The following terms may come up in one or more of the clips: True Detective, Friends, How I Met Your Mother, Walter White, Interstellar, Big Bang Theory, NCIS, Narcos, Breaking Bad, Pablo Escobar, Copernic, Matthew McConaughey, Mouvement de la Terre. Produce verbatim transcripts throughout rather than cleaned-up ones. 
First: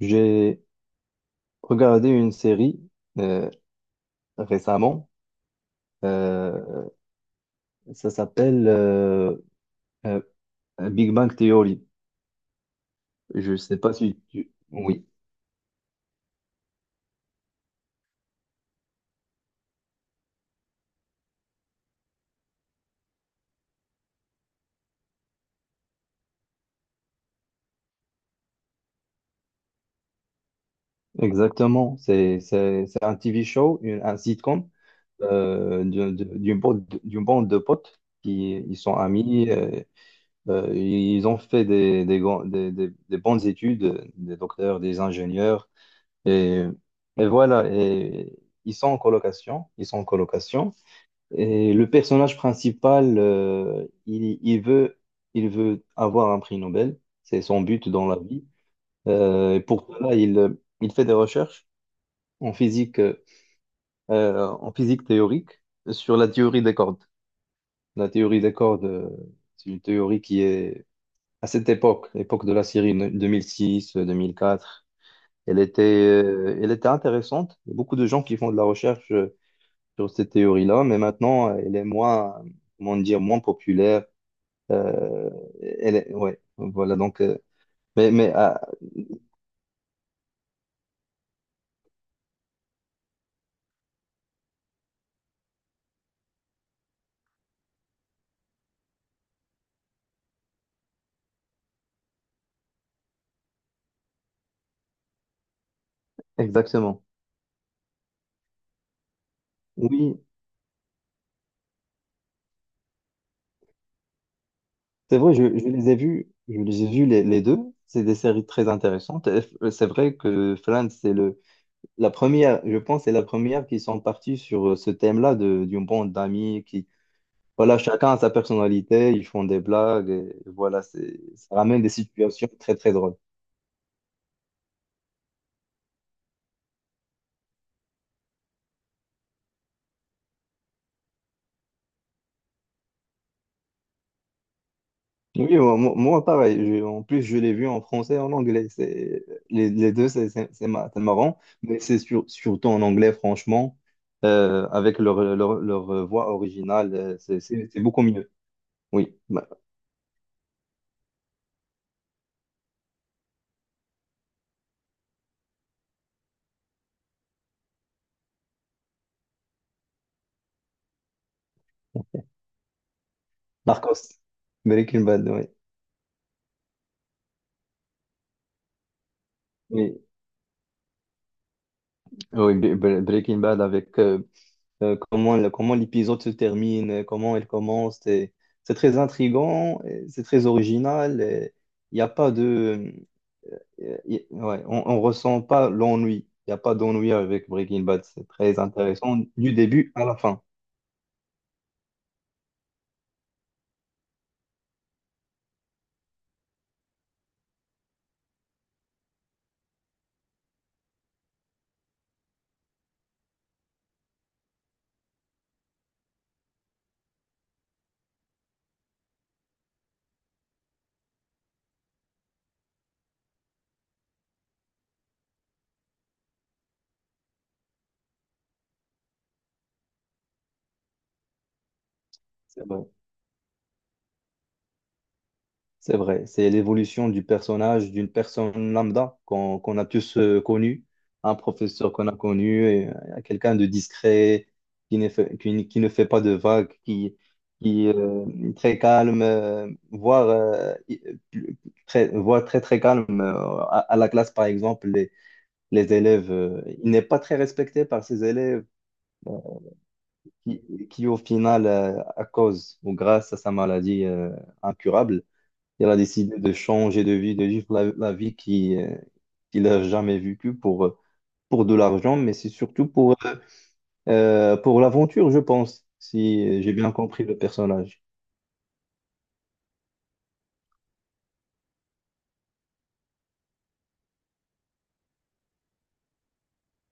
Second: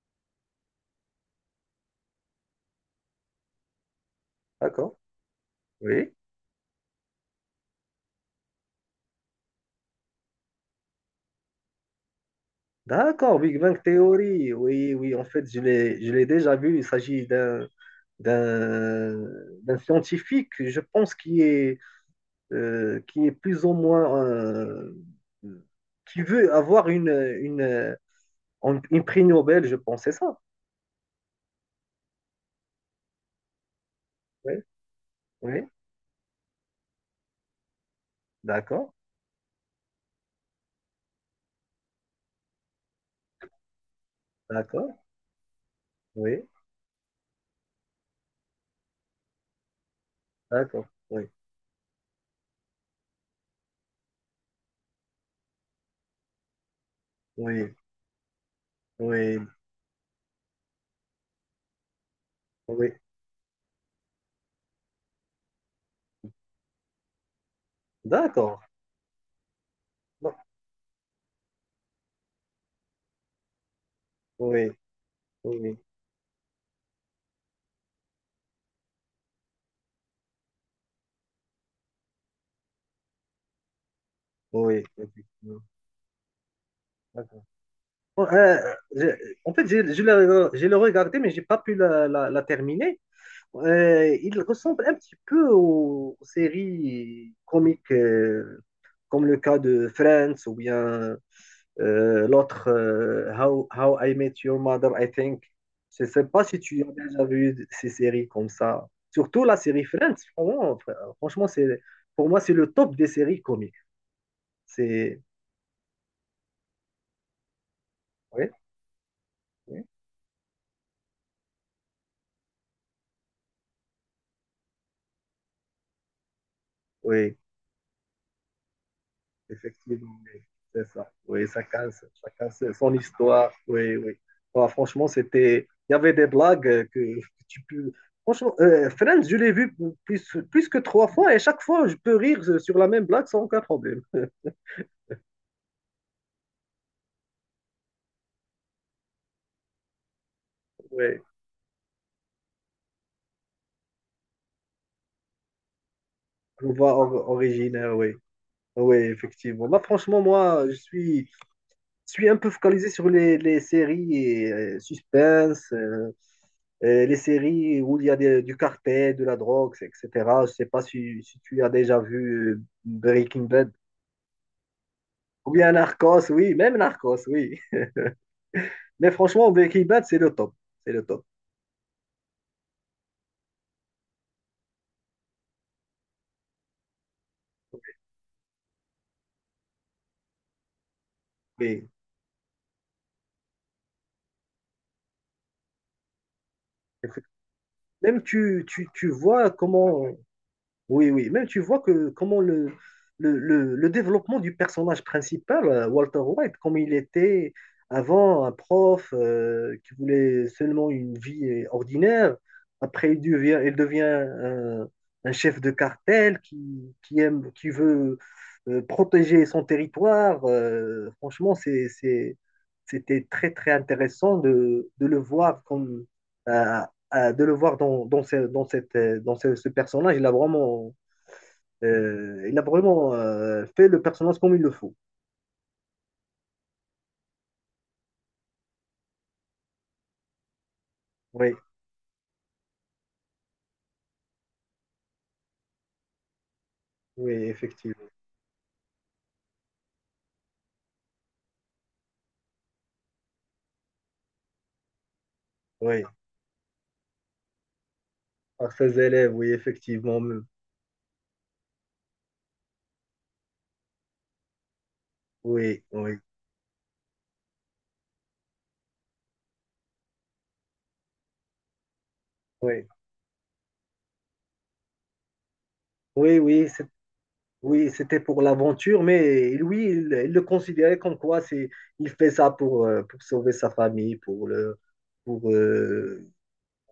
J'ai regardé une série euh, D'accord. récemment. Oui. Euh, Ça s'appelle euh, euh, Big Bang Theory. D'accord, Je Big sais Bang pas si tu... Theory. Oui, Oui, oui, en fait, je l'ai, je l'ai déjà vu. Il s'agit d'un, d'un, d'un scientifique, je pense, qui est, euh, qui est plus ou moins, euh, qui veut avoir une, une, une, une prix Nobel, je pense, c'est ça. exactement. C'est, c'est, c'est un T V show, une- un Oui, sitcom oui, euh, d'une d'une bande, d'une bande de potes qui ils d'accord, sont amis. Euh, euh, ils ont fait des, des, grands- des, des- des bonnes études, des docteurs, d'accord, des ingénieurs. oui, Et, et voilà. Et ils sont en colocation. Ils sont en colocation. d'accord, oui, Et le personnage principal, euh, il, il veut, il veut avoir un prix Nobel. C'est son oui, but dans la vie. oui, Euh, et pour cela, il, il fait des recherches en oui, physique, euh, en physique théorique sur la théorie des cordes. La théorie des d'accord, cordes, euh, c'est une théorie oui, qui est à cette époque, l'époque de la série deux mille six-deux mille quatre. Elle oui, était, euh, elle était intéressante. Il y a beaucoup de gens qui font de la recherche euh, sur cette théorie-là, mais maintenant, euh, elle est moins, comment dire, moins populaire. oui, Euh, elle est- ouais, voilà, donc, oui. euh, mais, Bon, mais euh, ah, je- en fait, je, je l'ai je l'ai regardé, mais j'ai pas pu la, la- la terminer. Euh, il ressemble un petit peu aux, aux séries comiques, euh, comme le cas de Friends ou bien euh, l'autre euh, How, How I Met Your Mother, I think. Je sais pas si tu as exactement. déjà vu ces séries comme ça. Surtout la série Friends, Oui, vraiment, fr- franchement, c'est, pour moi, c'est le top des séries comiques. c'est C'est, vrai, je, je les ai vus, je les ai vus les, les deux. C'est des séries oui, très intéressantes. Et f- euh, oui. C'est vrai que Friends, c'est le, la première, je pense, c'est la première qui sont partis sur euh, ce thème-là de, d'une bande d'amis qui, Oui. voilà, chacun a sa personnalité, ils font des blagues, Effectivement, et oui, voilà, c'est ça. c'est, Oui, ça ça ramène chacun, des situations chacun très, très son drôles. histoire. Oui, oui. Bah, franchement, c'était. Il y avait des blagues euh, que que tu peux. Franchement, euh, Friends, je l'ai vu plus, plus que trois fois et chaque fois, je peux rire sur la même blague sans aucun problème. Oui, moi, moi- moi, pareil. Je- en plus, je l'ai vu en français et en anglais. C'est, les, les deux, c'est c'est- c'est mar- c'est Oui, marrant. Mais c'est sur- surtout en anglais, franchement, euh, avec leur, leur, leur voix on voit originale, euh, or- c'est c'est- c'est originaire, beaucoup oui. mieux. Oui, Oui, Ma- effectivement. Bah, franchement, moi, je suis, je suis un peu focalisé sur les, les séries et euh, suspense. euh, Euh, les séries où il y a des- du cartel, de la drogue, et cetera. Je sais pas si, si tu as déjà vu euh, Breaking Bad. Marcos. Breaking Bad, oui. Ou bien Narcos, oui, même Narcos, oui. Mais franchement, Breaking Oui, Bad, c'est le top. C'est le top. oui, Bre- Bre- Breaking Bad avec euh, euh, comment, le- comment l'épisode se termine, euh, comment il commence. C'est c'est très intriguant, et c'est très original. Oui. Il n'y a pas de... Euh, y- ouais, on ne ressent pas l'ennui. Il n'y a pas d'ennui avec Breaking Bad. Même C'est très tu, tu, tu intéressant vois du début comment. à la fin. Oui, oui, même tu vois que comment le, le, le- le développement du personnage principal, euh, Walter White, comme il était avant un prof euh, qui voulait seulement une vie euh, ordinaire, après il devient, il devient un, un chef de cartel qui, qui aime, qui veut euh, protéger son territoire. Euh, franchement, c'est, c'est- c'était très, très intéressant de, de le voir comme, euh, euh, de le voir dans, dans, ce, dans cette, euh, dans ce, ce personnage, il a vraiment, euh, il a C'est vrai. vraiment euh, fait le personnage comme il le faut. C'est vrai. C'est l'évolution du personnage, d'une personne lambda qu'on qu'on a tous euh, connu, un Oui, professeur qu'on a connu, et, euh, quelqu'un de discret, qui ne fait, qui, ne qui ne fait pas de vagues, qui, oui, qui effectivement. euh, est très calme, euh, voire, euh, i- plus- très, voire très très calme euh, à, à la classe, par exemple. Les Oui, élèves, euh, il n'est pas très respecté par ses élèves par ses élèves, oui, effectivement. qui, qui au final, euh, à cause ou grâce à sa maladie euh, incurable, Oui, il a oui, décidé de changer de vie, de vivre la, la vie qui, euh, qu'il n'a jamais vécue pour, euh, pour de l'argent, mais c'est oui. surtout pour, euh, euh, pour l'aventure, je pense, Oui, si oui, j'ai c'est- bien compris le oui, personnage. c'était pour l'aventure, mais lui, il, il le considérait comme quoi c'est, il fait ça pour, euh, pour sauver sa famille, pour le, pour, euh,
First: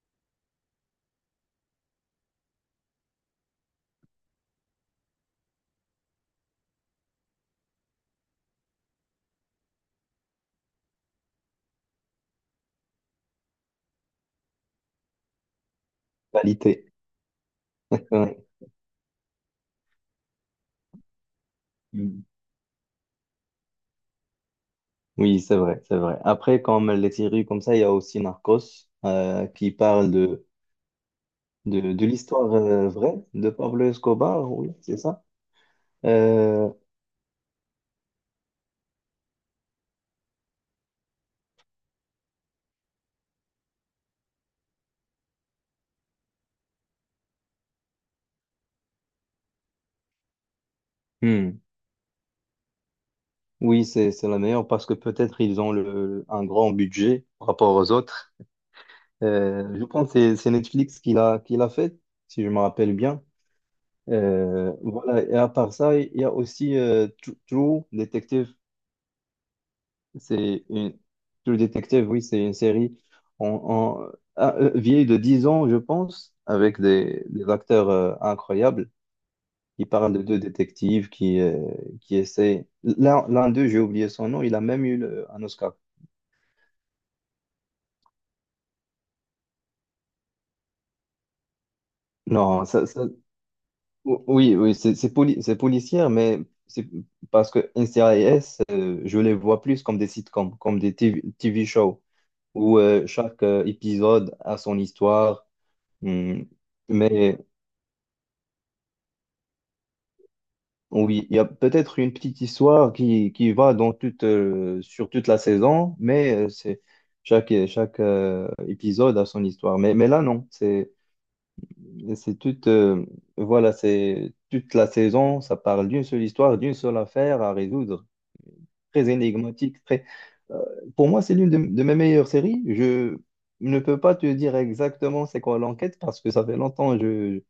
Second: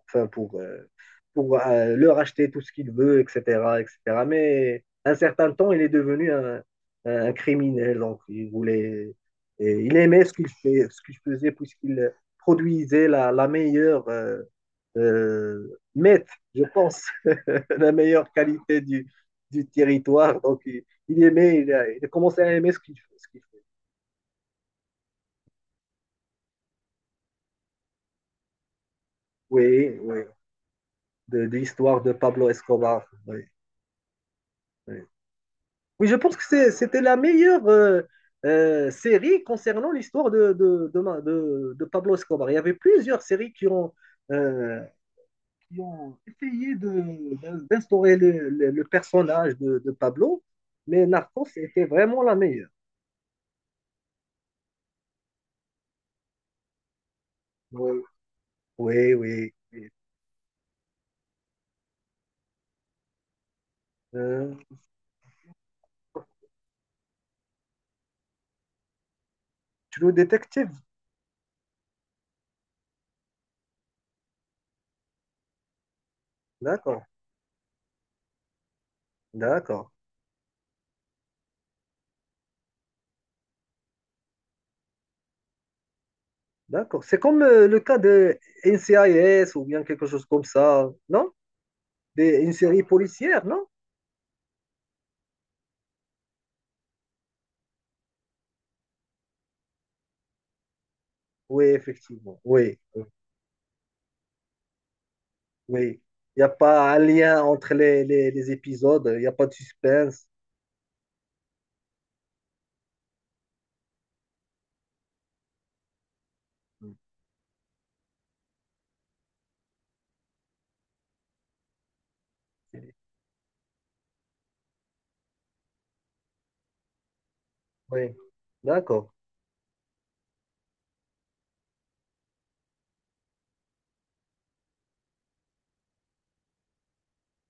enfin pour, euh, pour euh, leur acheter tout ce qu'il veut, et cetera, et cetera. Mais un certain temps, il est devenu un, un criminel. Donc, il voulait, et il aimait ce qu'il fait, ce qu'il faisait, puisqu'il produisait la, la meilleure euh, euh, meth, je Qualité. pense, la meilleure Ouais. qualité du, du territoire. Donc, il, il aimait, il a, il a commencé à aimer ce qu'il ce qu'il fait. Oui, c'est vrai, c'est vrai. Après, comme les séries comme ça, il y a aussi Narcos euh, qui Oui, parle oui, de de, de de, l'histoire de de Pablo l'histoire euh, Escobar. vraie Oui, de Pablo Escobar, oui, c'est oui. ça. Oui, je pense que Euh, c'est- c'était la meilleure euh, euh, série concernant l'histoire de, de, de, ma- de- de Pablo Escobar. Il y avait plusieurs séries qui ont, euh, qui ont essayé de- d'instaurer le, le- le personnage de, de Pablo, mais Narcos hmm, était vraiment la meilleure. Oui, c'est, c'est la meilleure parce que peut-être ils ont le, un grand budget par rapport aux Oui, autres. oui, oui. Euh, je Oui. pense que c'est c'est Netflix qui l'a qui l'a fait, si je me rappelle bien. Euh, Euh, voilà, et à part ça, il y a aussi euh, Tru- True Detective. Tu le C'est détective? une... True Detective, oui, c'est une série en, en- ah, euh, vieille de dix ans, je pense, avec D'accord, des, des acteurs euh, incroyables. Il d'accord, parle de deux détectives qui, euh, qui essaient. L'un l'un d'eux, j'ai oublié son nom, il a même eu le- un Oscar. d'accord. C'est comme euh, le cas de N C I S ou bien quelque chose comme ça, non? Des- une Non. série ça, ça- policière, non? O- oui, oui, c'est c'est poli- c'est policière, mais c'est parce que N C I S, euh, je les vois plus comme des sitcoms, comme des TV, Oui, T V shows, effectivement, oui. où Oui. euh, chaque euh, épisode a son histoire. Oui. Il Hmm. n'y a pas un Mais lien entre les, les, les épisodes, il n'y a pas de suspense. oui, il y a peut-être une petite histoire qui, qui va dans toute, euh, sur toute la saison, mais euh, c'est chaque, chaque euh, épisode a son histoire. Mais, mais là, non, c'est c'est toute, euh, voilà, c'est toute la saison, ça parle d'une seule histoire, d'une seule affaire à résoudre, Oui. très D'accord. énigmatique, très... euh, pour moi, c'est l'une de, de mes meilleures séries. Je ne peux pas te dire exactement c'est quoi l'enquête parce que ça fait longtemps que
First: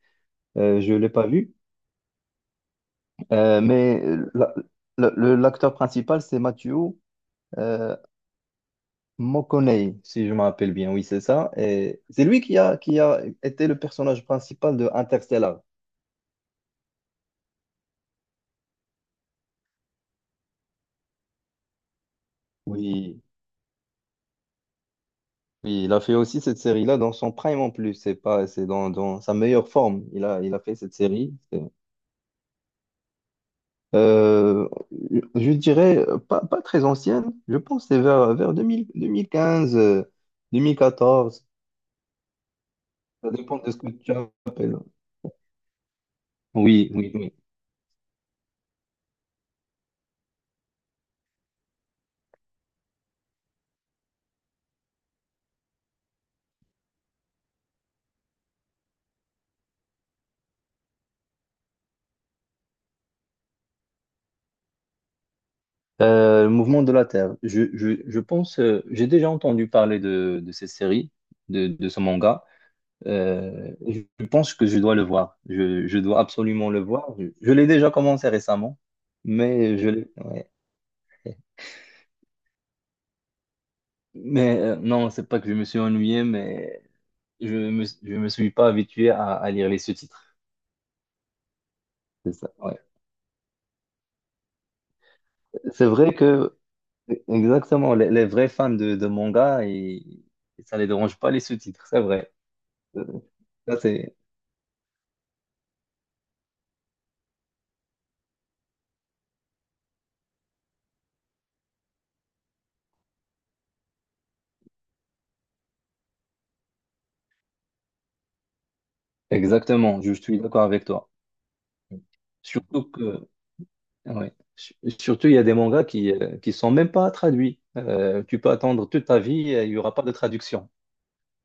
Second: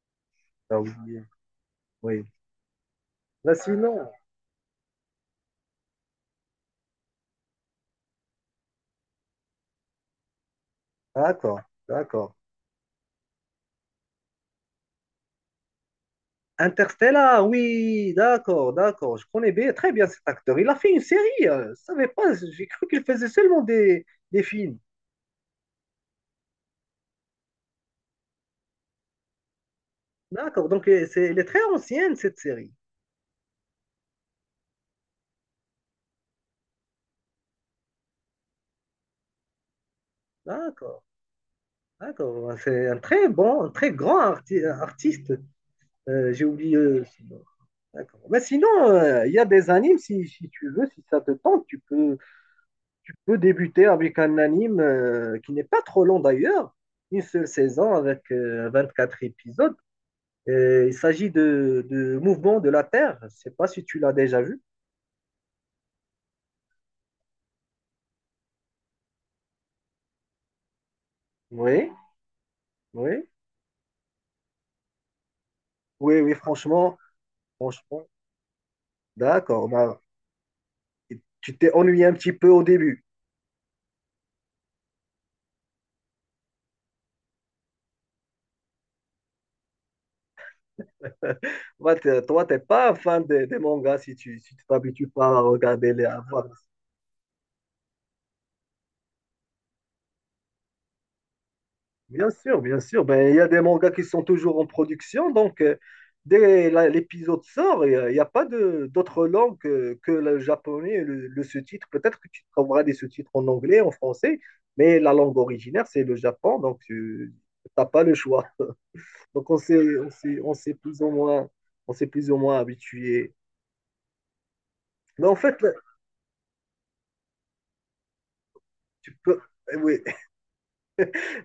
je Ah oui. ne l'ai pas vue. Oui. Là, Euh, sinon. Mais la- la- le- l'acteur principal, c'est Matthew euh, McConaughey, si je me rappelle bien. Oui, c'est ça. D'accord. Et c'est D'accord. lui qui a, qui a été le personnage principal de Interstellar. Interstellar, oui, d'accord, d'accord. Je connais bien, très bien cet acteur. Il a fait une série. euh, Je ne savais pas. J'ai cru qu'il Oui, faisait seulement des, des, films. oui, il a fait aussi cette série-là dans son prime en plus. C'est pas, c'est dans, dans sa meilleure forme. Il a, il a D'accord. fait Donc, cette euh, c'est, série. elle est très C'est- ancienne, cette série. euh, je dirais euh, pas, pas très ancienne. Je pense que c'est vers, vers deux mille, deux mille quinze, euh, deux mille D'accord. quatorze. D'accord. C'est un très Ça dépend bon, de un ce que très tu grand arti- appelles. artiste. Euh, j'ai oublié. Oui, euh, oui, oui. D'accord. Mais sinon, euh, il y a des animes, si, si tu veux, si ça te tente, tu peux, tu peux débuter avec un anime euh, qui n'est pas trop long d'ailleurs, une seule saison avec euh, vingt-quatre épisodes. Et il s'agit de, de Mouvement de la Terre. Je ne sais pas si tu l'as déjà vu. Euh, le mouvement de la Terre. Je, je, je pense, euh, j'ai déjà entendu parler de, de cette série, de, Oui, de ce manga. oui, Euh, je pense que je dois le voir. Je, je dois oui, oui, absolument le franchement, voir. Je, je l'ai déjà franchement. commencé récemment, D'accord. mais je Bah, l'ai- ouais. tu t'es ennuyé un petit peu au début. Mais euh, non, c'est pas que je me suis ennuyé, mais je me, je me suis pas habitué à, à lire les sous-titres. Toi, t'es C'est toi, ça, ouais. pas un fan des, des mangas si tu si tu t'habitues pas à C'est regarder les vrai à voir. que, exactement, les, les vrais fans de, de manga, ils- ça les dérange pas les sous-titres, c'est Bien vrai. sûr, bien Euh, sûr. Ben, il y a des Ça, mangas qui c'est. sont toujours en production, donc euh, dès la- l'épisode sort, il n'y a, il y a pas de d'autre langue que, que le japonais, et le, le sous-titre. Peut-être que tu trouveras des sous-titres en anglais, en français, mais la langue originaire, c'est le Japon, donc tu n'as pas le choix. Donc on s'est Exactement, on je s'est- suis on d'accord s'est avec plus toi. ou moins on s'est plus ou moins Surtout que, habitué. ouais. Su- Mais Surtout, il en y a des fait, là, mangas qui euh, qui sont même pas traduits. Euh, tu peux attendre toute tu ta peux, vie, euh, il y eh aura oui, pas de traduction.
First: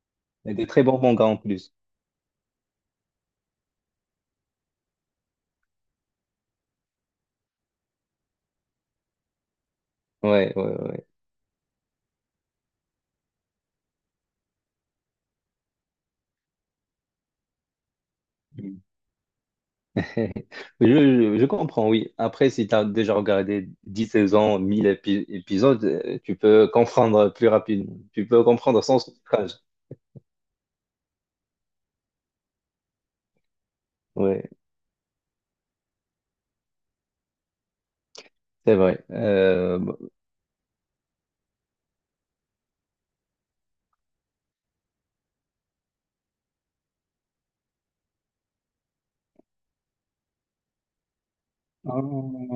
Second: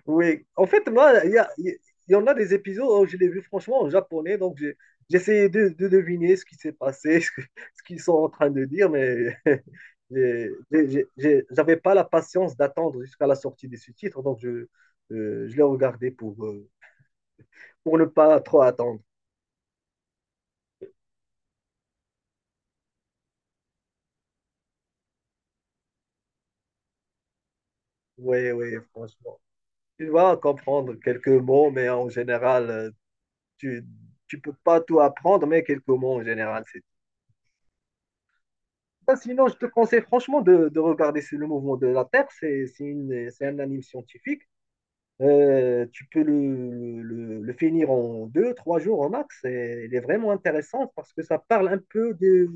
oui, Et en des très fait, bons moi, mangas il y en a- plus. il y en a des épisodes où je l'ai vu franchement en japonais, donc j'ai j'essayais de, de deviner ce qui s'est passé, ce que- ce qu'ils sont en train de dire, mais j'ai- Ouais, ouais, ouais. j'ai- j'ai- j'avais pas la patience d'attendre jusqu'à la sortie des sous-titres, donc je, euh, je l'ai regardé pour, euh, pour ne pas trop Mm. attendre. Je, je- je comprends, oui. Après, si tu as déjà regardé dix saisons, mille épi- épisodes, euh, tu peux comprendre plus rapidement. Tu peux Oui, oui, comprendre sans franchement. sous-titrage. Tu vas comprendre quelques mots, mais en général, euh, tu, tu Oui, peux pas tout apprendre, mais quelques mots en général. c'est vrai. Ben, sinon, je te Euh, bon. conseille franchement de, de regarder c'est le mouvement de la Terre. C'est c'est une- c'est un anime scientifique. Euh, tu peux le, le- le finir en deux, trois jours au max. Et il est vraiment intéressant parce que ça parle un Ah, peu de,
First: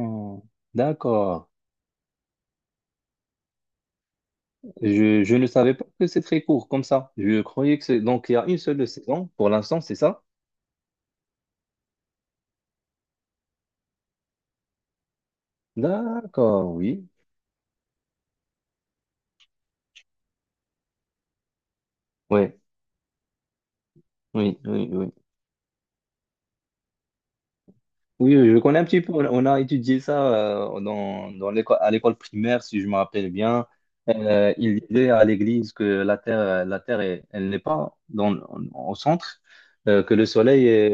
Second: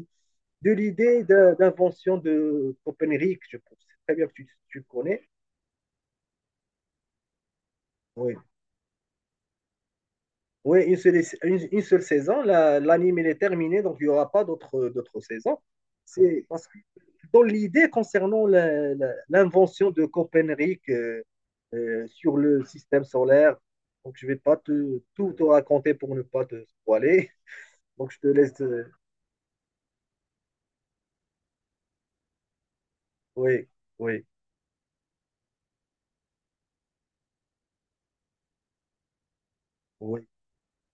de l'idée d'accord. de- d'invention de Copernic, je pense. C'est très bien que tu, tu connais. Je, je ne savais pas que c'est très court comme ça. Je croyais que c'est... Donc, il Oui, y a une seule saison pour l'instant, c'est ça? oui une seule, une, une seule saison. La- L'anime, il est terminé, donc il n'y aura pas d'autres d'autres saisons. C'est parce D'accord, que oui. dans l'idée concernant la, la, l'invention de Copernic euh, euh, sur Ouais, le système solaire. Donc, je ne vais pas oui, oui, te, oui. tout te raconter pour ne pas te spoiler. Donc, je te Oui, oui, je laisse. connais euh, un petit peu. On on a étudié ça euh, dans, dans l'école, à l'école primaire, si je me rappelle Oui, bien. oui, Euh, il disait à l'église que la Terre, euh, la Terre est- elle n'est pas dans, au centre, euh, que le oui, Soleil est,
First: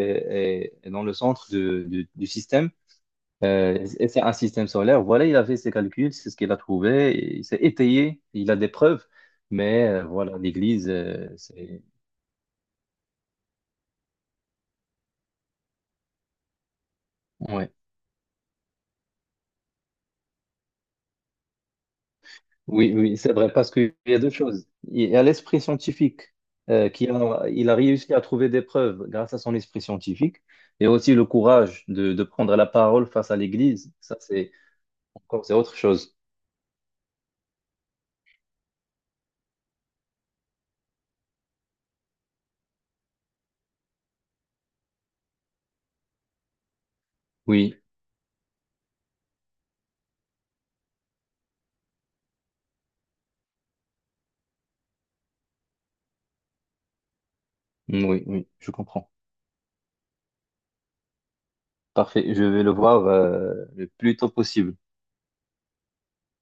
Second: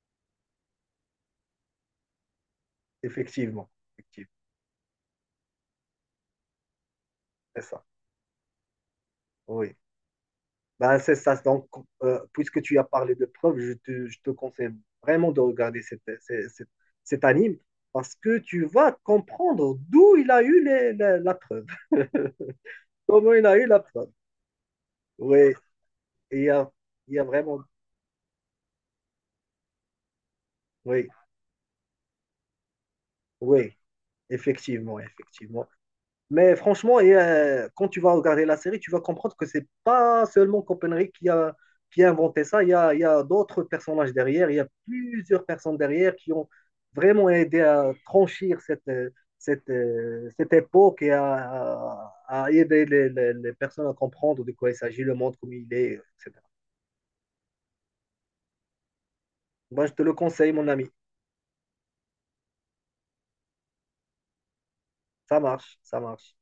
est- est dans le centre de- du du système. effectivement. Euh, et c'est Effectivement, un système solaire. Voilà, il a fait ses calculs, c'est ce qu'il a trouvé. et Il s'est c'est ça. étayé, il a des preuves. Oui. Mais euh, voilà, l'Église, Ben, c'est euh, ça. Donc, c'est... euh, puisque tu as parlé de preuves, je te, je te conseille vraiment de regarder cette, cette- cette- cet anime ouais. parce que tu vas comprendre d'où il a eu les- la, la preuve. Oui, oui, Comment c'est il vrai, a eu parce la qu'il preuve. y a deux choses. Il y a Oui. l'esprit scientifique, Il y a, euh, qui il y a a- vraiment. il a réussi à trouver des preuves grâce à son esprit scientifique, et Oui, aussi le courage de, de prendre la parole face à oui, l'Église. Ça, c'est effectivement, encore, c'est effectivement. autre chose. Mais franchement, et, euh, quand tu vas regarder la série, tu vas comprendre que c'est pas seulement Copenhague qui a, qui a inventé ça. Il y a, il y a d'autres personnages derrière. Il y a plusieurs personnes derrière qui ont vraiment aidé Oui, à franchir cette, euh, cette, euh, cette époque et à, à aider les, les- les personnes à comprendre de quoi il s'agit, le monde comme il est, et cetera. oui, oui, je comprends. Moi, je te le conseille, mon ami. Parfait, je vais le voir euh, le plus tôt possible. Ça marche, ça marche.